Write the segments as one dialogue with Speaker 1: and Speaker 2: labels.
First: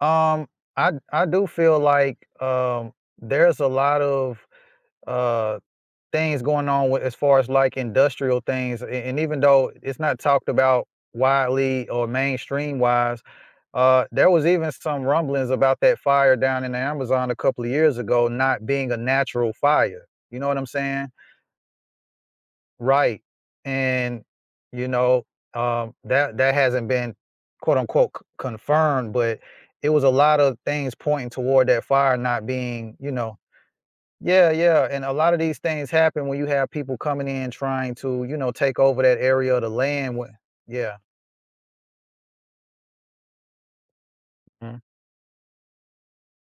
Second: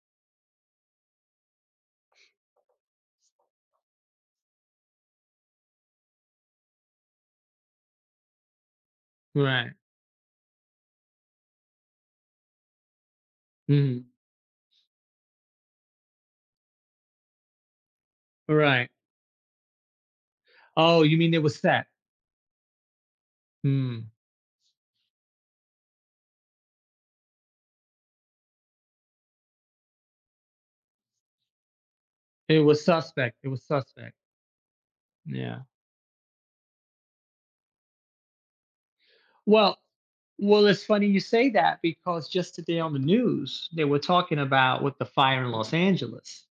Speaker 1: Um, I d I do feel like, um, there's a lot of, uh, things going on with as far as, like, industrial things, and and even though
Speaker 2: Right.
Speaker 1: it's not talked about widely or mainstream-wise, uh,
Speaker 2: Mhm.
Speaker 1: there was even some rumblings about that fire down in the Amazon a couple of years ago not
Speaker 2: Right.
Speaker 1: being a natural fire, you know what I'm
Speaker 2: Oh,
Speaker 1: saying?
Speaker 2: you mean it was set?
Speaker 1: Right,
Speaker 2: Mm.
Speaker 1: and, you know, um, that that hasn't been quote, unquote, "c confirmed," but it was a lot of things pointing toward that fire not
Speaker 2: It was
Speaker 1: being, you
Speaker 2: suspect,
Speaker 1: know
Speaker 2: it was suspect.
Speaker 1: Yeah, yeah, and a lot of these
Speaker 2: Yeah.
Speaker 1: things happen when you have people coming in, and trying to, you know, take over that area of the
Speaker 2: Well
Speaker 1: land wa
Speaker 2: Well, it's
Speaker 1: Yeah.
Speaker 2: funny you say that because just today on the news, they were talking
Speaker 1: Mm.
Speaker 2: about with the fire in Los Angeles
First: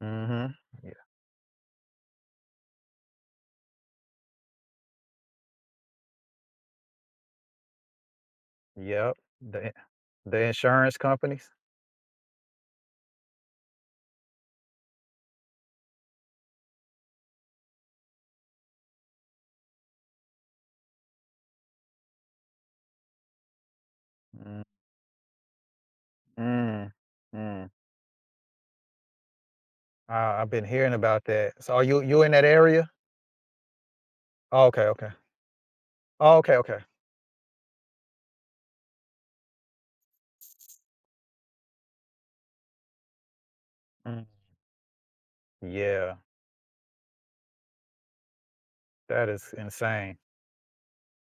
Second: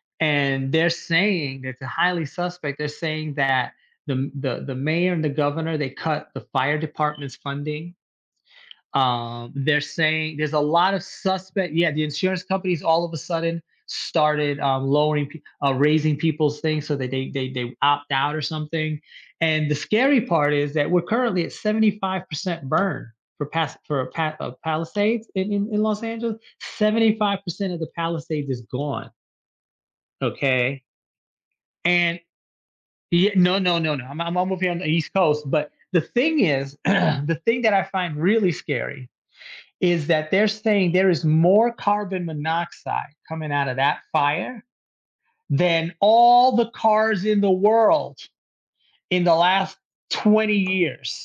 Speaker 1: Mhm,
Speaker 2: and they're
Speaker 1: yeah.
Speaker 2: saying it's a highly suspect they're saying that the m the the mayor, and the governor, they cut the fire department's funding,
Speaker 1: Yep,
Speaker 2: um,
Speaker 1: the i
Speaker 2: they're saying
Speaker 1: the
Speaker 2: there's a lot
Speaker 1: insurance
Speaker 2: of
Speaker 1: companies?
Speaker 2: suspect Yeah, the insurance companies all of a sudden started, uh, lowering pe uh, raising people's things so that they they they opt out or something, and the scary part is that we're currently at 75% burn for Pas for Pa uh,
Speaker 1: Mm.
Speaker 2: Palisades in in in Los Angeles.
Speaker 1: Mm,
Speaker 2: seventy five
Speaker 1: mm.
Speaker 2: percent of the Palisades is gone
Speaker 1: Ah, I've been
Speaker 2: okay
Speaker 1: hearing about that. So, are you
Speaker 2: and
Speaker 1: You're in that area?
Speaker 2: Yeah No, no, no, no, I'm o I'm over
Speaker 1: Oh,
Speaker 2: here on
Speaker 1: okay,
Speaker 2: the
Speaker 1: okay.
Speaker 2: East Coast, but the
Speaker 1: Oh,
Speaker 2: thing
Speaker 1: okay,
Speaker 2: is
Speaker 1: okay.
Speaker 2: the thing that I find really scary is that they're saying there is more carbon monoxide coming out of that
Speaker 1: Mm.
Speaker 2: fire, than
Speaker 1: Yeah.
Speaker 2: all the cars in the world in
Speaker 1: That
Speaker 2: the
Speaker 1: is
Speaker 2: last
Speaker 1: insane.
Speaker 2: 20 years.